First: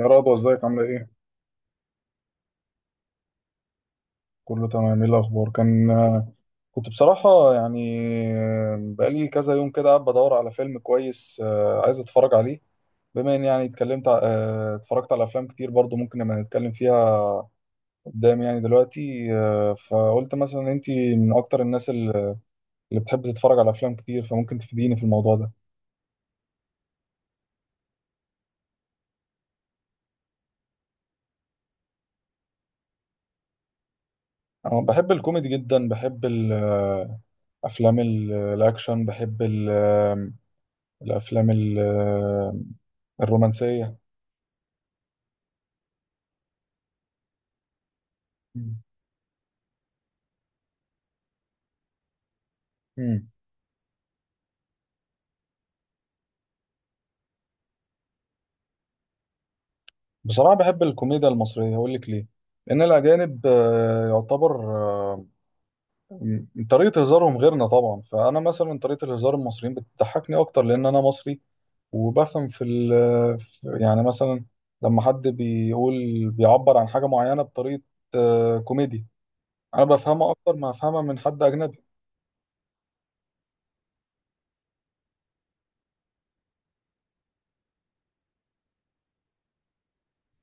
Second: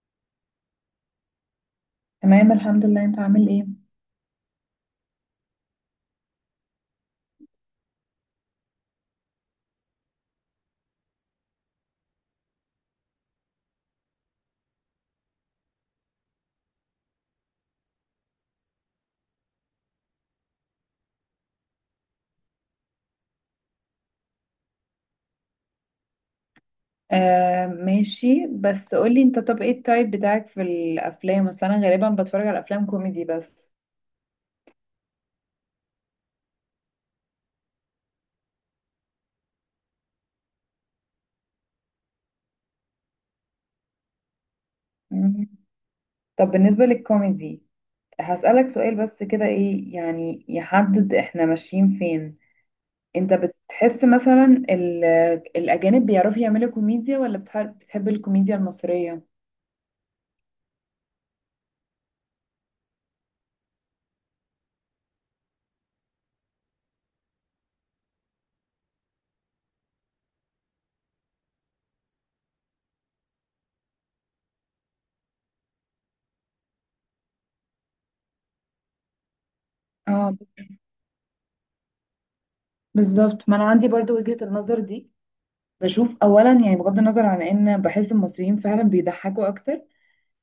يا رضوى ازيك عاملة ايه؟ تمام الحمد لله. انت عامل ايه؟ كله تمام، ايه الأخبار؟ كنت بصراحة يعني بقالي كذا يوم كده قاعد بدور على فيلم كويس، عايز اتفرج عليه. بما ان يعني اتكلمت ع- آه، اتفرجت على أفلام كتير برضو، ممكن نبقى نتكلم فيها قدام يعني دلوقتي، فقلت مثلا انتي من أكتر الناس اللي بتحب تتفرج على أفلام كتير، فممكن تفيديني في الموضوع ده. آه ماشي، بس قولي انت، طب ايه التايب بتاعك في الافلام؟ اصل انا غالبا بتفرج على افلام كوميدي بس. أنا بحب الكوميدي جدا، بحب أفلام الأكشن، بحب الأفلام الرومانسية. مم. طب بالنسبة للكوميدي، هسألك سؤال بس كده، ايه يعني يحدد احنا ماشيين فين؟ مم. انت بتحس مثلا الاجانب بيعرفوا يعملوا كوميديا، ولا بتحب الكوميديا المصرية؟ بصراحة بحب الكوميديا المصرية، أقول لك ليه. لأن الأجانب يعتبر، طريقة هزارهم غيرنا طبعا، فأنا مثلا طريقة الهزار المصريين بتضحكني أكتر لأن أنا مصري، وبفهم في يعني مثلا لما حد بيقول، بيعبر عن حاجة معينة بطريقة كوميديا، أنا بفهمها اه أكتر ما أفهمها من حد أجنبي. بالظبط، ما انا عندي برضو وجهة النظر دي. بشوف اولا يعني، بغض النظر عن ان بحس المصريين فعلا بيضحكوا اكتر،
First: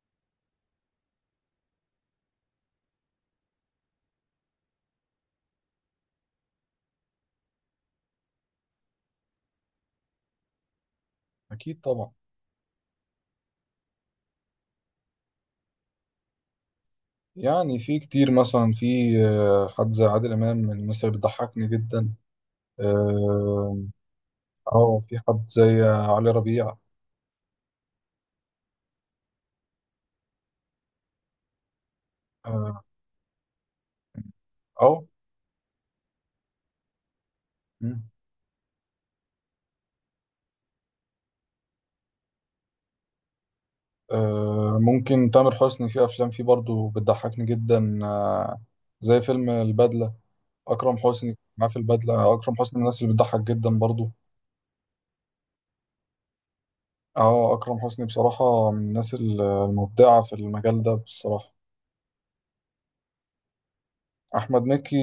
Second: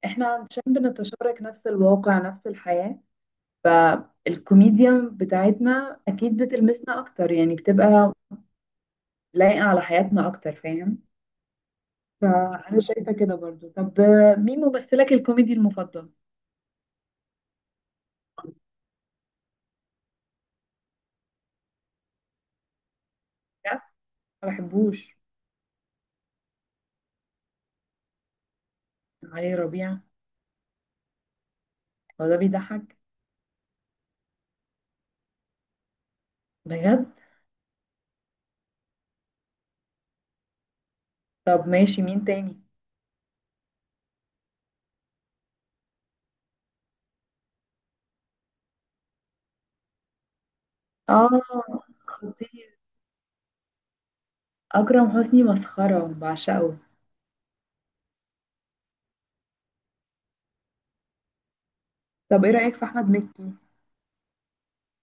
احنا عشان بنتشارك نفس الواقع نفس الحياة، فالكوميديا بتاعتنا اكيد بتلمسنا اكتر، يعني بتبقى لايقة على حياتنا اكتر، فاهم؟ أكيد طبعا. فانا شايفه كده برضو. طب مين ممثلك الكوميدي المفضل؟ يعني في كتير، مثلا في حد زي عادل إمام من مصر، بيضحكني جدا. آه، بجد؟ ما اه، بحبوش. في حد زي علي ربيع. علي ربيع؟ هو ده اه، بيضحك؟ أو، بجد؟ مم. طب ماشي، مين تاني؟ ممكن تامر حسني، في افلام فيه برضو بتضحكني جدا، زي فيلم البدلة. اكرم حسني اه معاه في البدلة، اكرم خطير، حسني من الناس اللي بتضحك جدا برضو. اكرم حسني مسخره، بعشقه. اه، اكرم حسني بصراحة من الناس المبدعة في المجال ده بصراحة. طب ايه رايك في احمد مكي؟ احمد مكي،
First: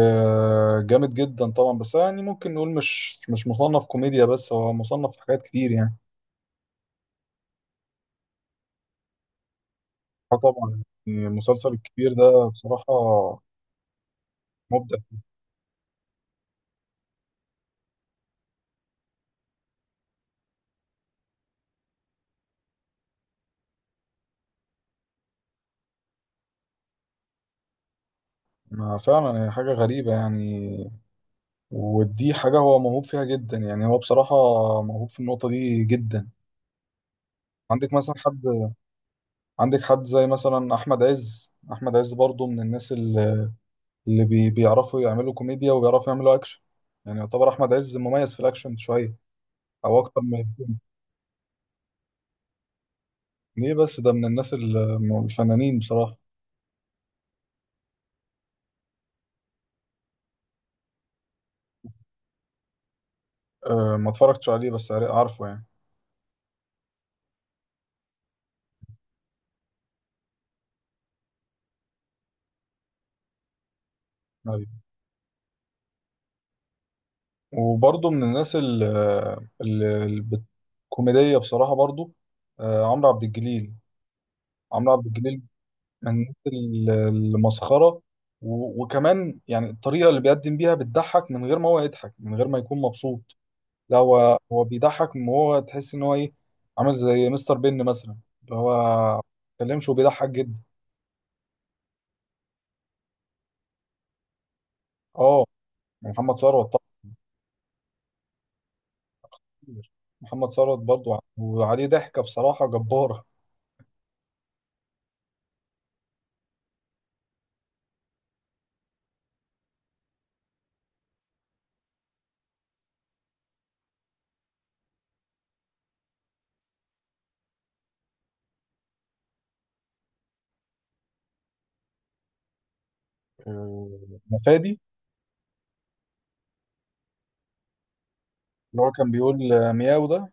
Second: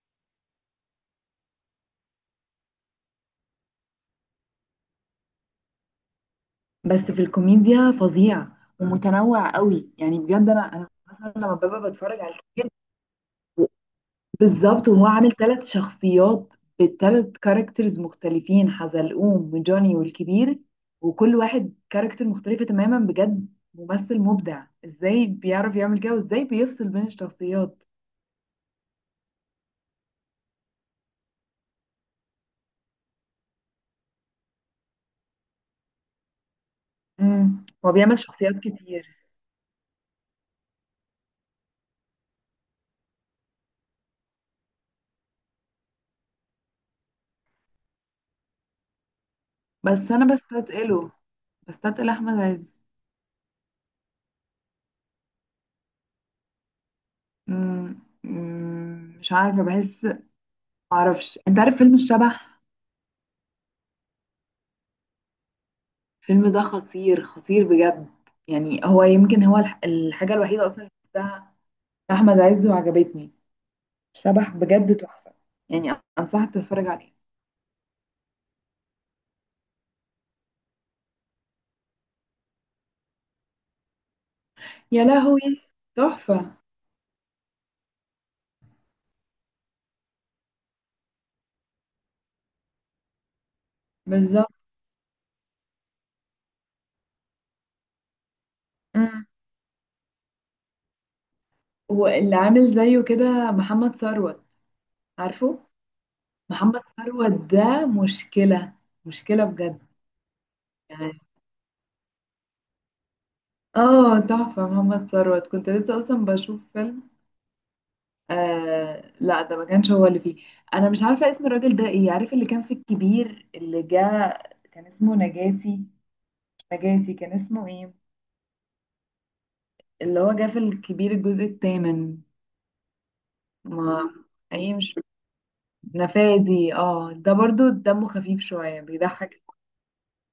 جامد جدا طبعا، بس يعني ممكن نقول مش مصنف كوميديا، بس هو مصنف في حاجات كتير يعني. بس في الكوميديا فظيع، ومتنوع قوي. يعني بجد انا طبعا، انا مثلا لما المسلسل ببقى الكبير بتفرج على ده الكوميديا. بصراحة بالظبط، مبدع. وهو عامل ثلاث شخصيات، بثلاث كاركترز مختلفين، حزلقوم وجوني والكبير. وكل واحد كاركتر مختلفة تماما، بجد ممثل مبدع. ازاي بيعرف يعمل كده، وازاي بيفصل بين الشخصيات؟ ما فعلا هي حاجة غريبة يعني، ودي حاجة هو موهوب فيها جدا، يعني هو بصراحة موهوب في النقطة دي جدا. عندك هو مثلا بيعمل شخصيات حد، كتير. عندك حد زي مثلا أحمد عز. أحمد عز برضو من الناس اللي بيعرفوا يعملوا كوميديا وبيعرفوا يعملوا أكشن. يعني يعتبر أحمد عز مميز في الأكشن شوية، أو بس أكتر انا من الاتنين. بستثقله، بستثقل احمد عز. ليه بس؟ ده من الناس الفنانين بصراحة. امم أمم، مش عارفة، بحس، معرفش. انت عارف فيلم الشبح؟ أه، ما اتفرجتش عليه بس عارفه. الفيلم ده خطير، خطير بجد. يعني هو يمكن هو الحاجة الوحيدة اصلا أحمد عز وعجبتني. شبح يعني بجد تحفة. يعني أنصحك تتفرج عليه. وبرضه من الناس ال- ال- الكوميدية بصراحة برضه، عمرو عبد الجليل. عمرو يا عبد لهوي الجليل من الناس تحفة. المسخرة، وكمان يعني الطريقة اللي بيقدم بيها بتضحك من غير ما هو يضحك، من غير ما يكون مبسوط. لا، هو بالظبط. هو بيضحك، من هو تحس إن هو إيه، عامل زي مستر بن مثلا، اللي هو ما امم بيتكلمش وبيضحك جدا. واللي عامل زيه كده محمد ثروت. اه، عارفه؟ محمد ثروت محمد طبعا. ثروت ده مشكلة، مشكلة بجد. محمد ثروت يعني برضه، وعليه ضحكة بصراحة جبارة. اه تحفة، محمد ثروت، كنت لسه أصلا بشوف فيلم. آه لا، ده ما كانش هو اللي فيه. أنا مش عارفة اسم الراجل ده ايه، عارف اللي كان في الكبير اللي جه؟ كان اسمه نجاتي؟ مش نجاتي، كان اسمه ايه؟ اللي هو جاف الكبير الجزء الثامن. آه، ما مم. ايه؟ فادي، مش نفادي؟ اه، ده برضو دمه خفيف شوية، اللي هو كان بيضحك. بيقول مياو ده.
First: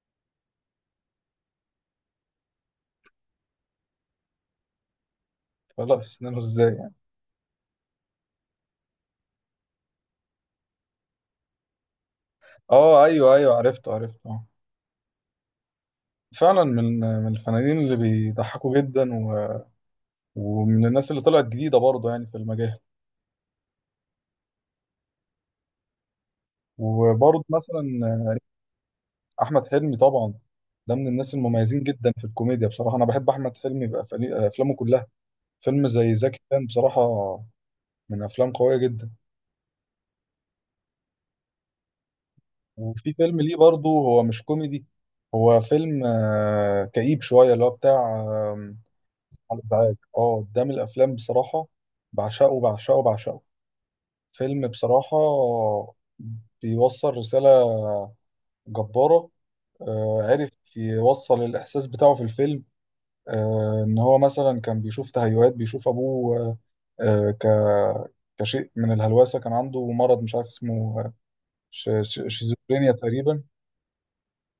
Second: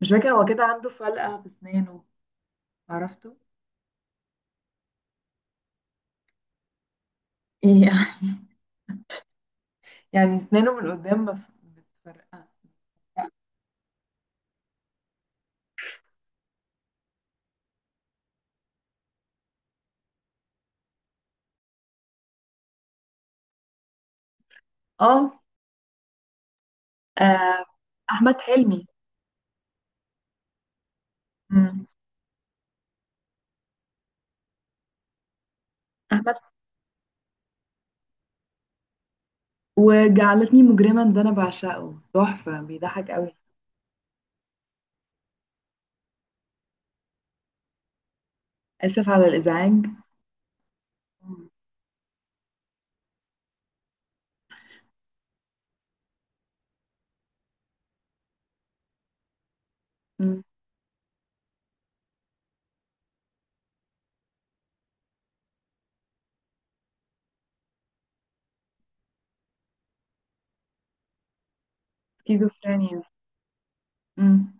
مش فاكرة، هو كده عنده فلقة في اسنانه. عرفته. فلا في سنانه ازاي يعني؟ يعني يعني اسنانه من قدام متفرقة. اه ايوه ايوه، عرفته عرفته، آه. فعلا من الفنانين اللي بيضحكوا جدا، و... ومن الناس اللي طلعت جديده برضه يعني في المجال. اه. وبرضه آه، مثلا احمد حلمي. احمد حلمي طبعا، ده من الناس المميزين مم. جدا في الكوميديا بصراحه. انا بحب احمد حلمي افلامه كلها. فيلم زي احمد زكي كان بصراحه من افلام قويه جدا. وجعلتني مجرما، ده انا بعشقه، تحفة، بيضحك وفي قوي. فيلم ليه برضه، هو مش كوميدي، هو فيلم كئيب شويه، اللي هو بتاع اسف على على الازعاج. ازعاج. اه ده من الافلام مم. بصراحه بعشقه بعشقه بعشقه. فيلم بصراحه بيوصل رساله جباره. آه، مم. عرف يوصل الاحساس بتاعه في الفيلم. آه، ان هو مثلا كان بيشوف تهيؤات، بيشوف ابوه آه، كشيء من الهلوسه. كان عنده مرض مش عارف اسمه، شيزوفرينيا سكيزوفرينيا. تقريبا. مم.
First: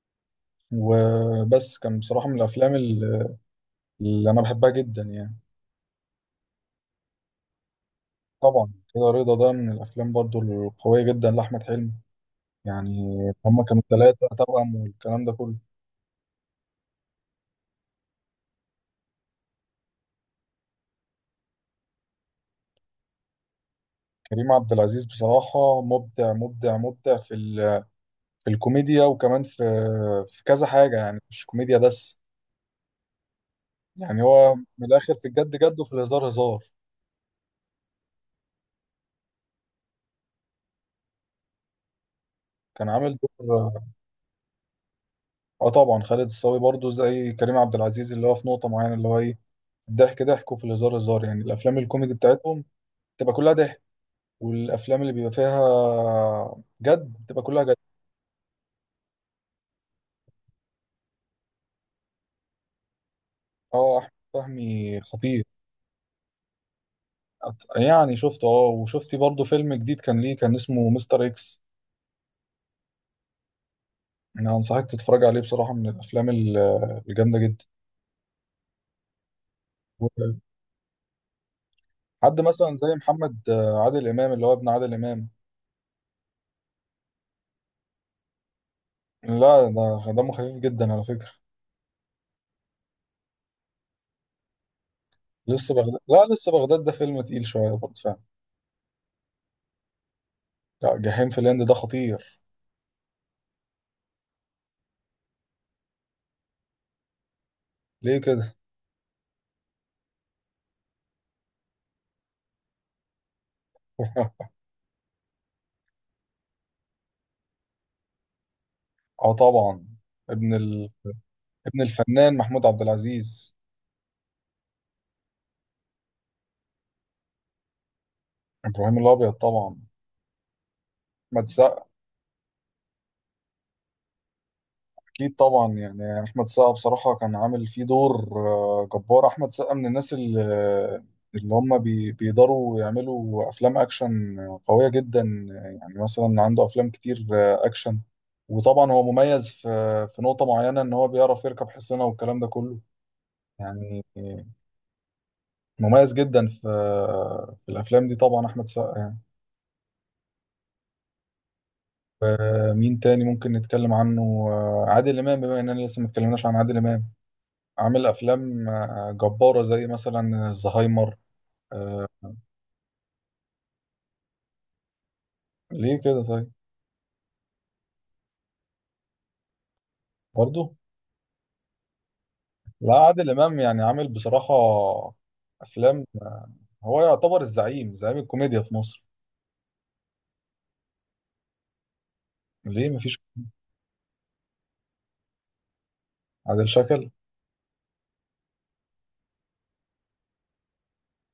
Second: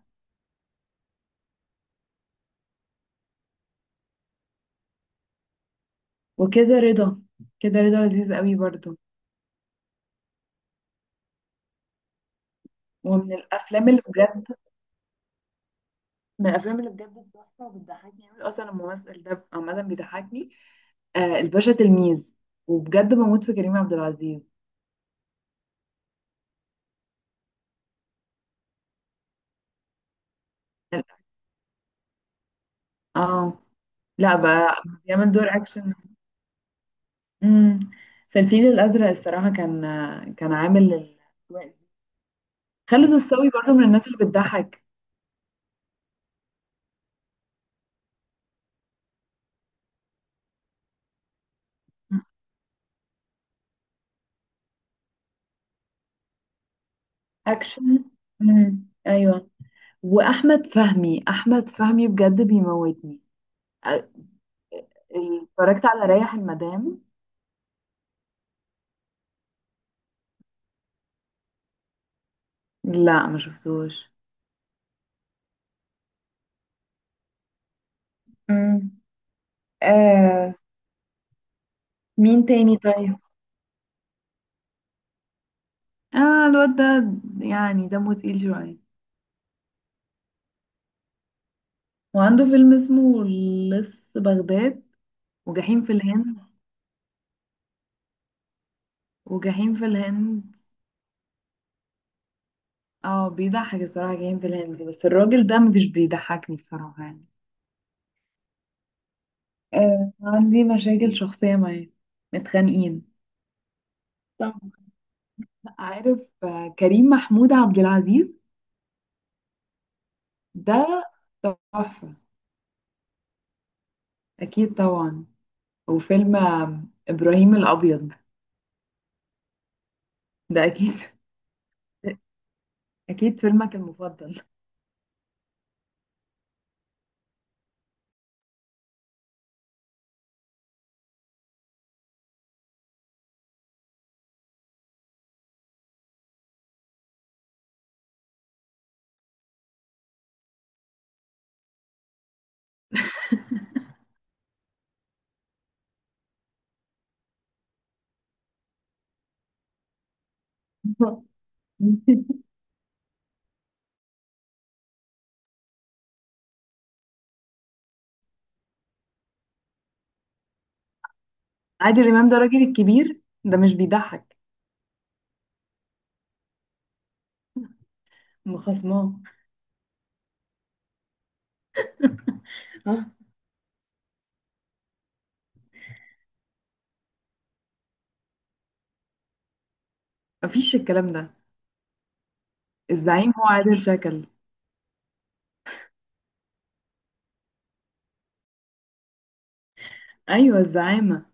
وبس كان بصراحه من الافلام اللي انا بحبها جدا يعني. وكده رضا، كده رضا لذيذ قوي طبعا برضو. كده رضا، ده من الافلام برضو القويه جدا لاحمد حلمي يعني. ومن هما كانوا الافلام اللي ثلاثة بجد، توأم والكلام ده كله. من الافلام اللي بجد تحفه، وبتضحكني قوي اصلا، الممثل ده عامه بيضحكني. آه الباشا تلميذ، وبجد بموت في كريم عبد العزيز. كريم عبد العزيز بصراحة مبدع مبدع مبدع في ال، في الكوميديا وكمان في في كذا حاجة يعني، مش كوميديا بس. اه. يعني لا هو من بقى الآخر، في بيعمل دور الجد جد وفي اكشن. الهزار هزار. امم في الفيل الازرق الصراحه كان، كان عامل كان خالد عامل الصاوي برضه دور. من الناس اللي بتضحك. اه طبعا، خالد الصاوي برضو زي كريم عبد العزيز، اللي هو في نقطة معينة اللي هو ايه، الضحك ضحك وفي الهزار هزار. يعني الأفلام الكوميدي بتاعتهم تبقى كلها ضحك، والأفلام اللي بيبقى فيها جد بتبقى كلها جد. اكشن. ايوه. واحمد فهمي، احمد فهمي بجد بيموتني. أ- اه، أحمد فهمي خطير. اتفرجت على ريح المدام؟ يعني شفته اه، وشفتي برضه فيلم جديد كان ليه، كان اسمه مستر اكس. لا ما شفتوش. انا انصحك تتفرج عليه بصراحة، من الافلام الجامدة جدا. مم. آه حد مين مثلا تاني زي طيب؟ محمد عادل امام، اللي هو ابن عادل امام. اه الواد ده يعني دمه تقيل شوية. لا، ده دمه خفيف جدا على فكرة. وعنده فيلم اسمه لص بغداد. لسه وجحيم في بغداد، لا الهند. لسه بغداد ده فيلم تقيل شوية برضه فعلا. وجحيم في الهند. لا، جحيم في الهند ده خطير. اه بيضحك الصراحة جحيم في الهند، بس الراجل ده مش بيضحكني الصراحة يعني. ليه كده؟ آه عندي مشاكل شخصية معاه، متخانقين. طب، عارف كريم محمود عبد العزيز؟ اه طبعا، ابن ال، ده ابن تحفة. الفنان محمود عبد العزيز. أكيد طبعا. وفيلم إبراهيم الأبيض. ابراهيم الابيض طبعا. ده أكيد. احمد سقا. أكيد فيلمك المفضل. أكيد طبعا، يعني أحمد السقا بصراحة كان عامل فيه دور جبار. أحمد السقا من الناس اللي, اللي هم بيقدروا يعملوا أفلام أكشن قوية جدا. يعني مثلا عنده أفلام كتير أكشن. وطبعا هو مميز في في نقطة معينة، إن هو بيعرف يركب حصينة والكلام ده كله، يعني مميز جدا في في الأفلام دي. طبعا أحمد السقا يعني، مين تاني ممكن نتكلم عنه؟ عادل إمام، بما إننا لسه ما اتكلمناش عن عادل إمام. عامل افلام جباره، زي مثلا الزهايمر. آه، عادل إمام ده راجل الكبير، ده مش بيضحك. ليه كده طيب؟ مخصماه. برضه لا، ها. عادل امام يعني عامل بصراحه افلام. هو يعتبر الزعيم، زعيم الكوميديا في مصر. مفيش الكلام ده. ليه مفيش؟ الزعيم هو عادل شكل. عادل شكل. أيوه الزعامة.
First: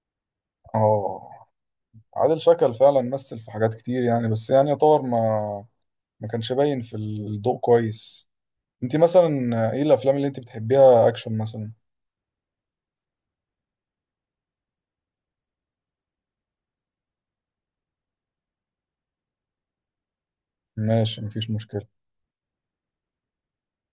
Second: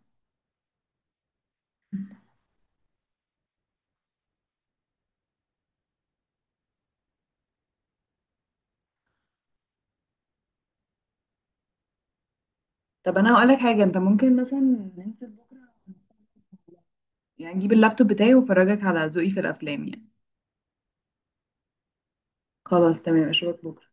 اه، عادل شكل فعلا مثل في حاجات كتير يعني، بس يعني يعتبر ما ما كانش باين في الضوء كويس. انت مثلا ايه الافلام اللي انت بتحبيها، اكشن مثلا؟ طب أنا هقولك حاجة، أنت ممكن مثلا ننزل بكرة، يعني أجيب اللابتوب بتاعي وأفرجك على ذوقي في الأفلام يعني. ماشي، مفيش مشكله. خلاص تمام، أشوفك بكرة.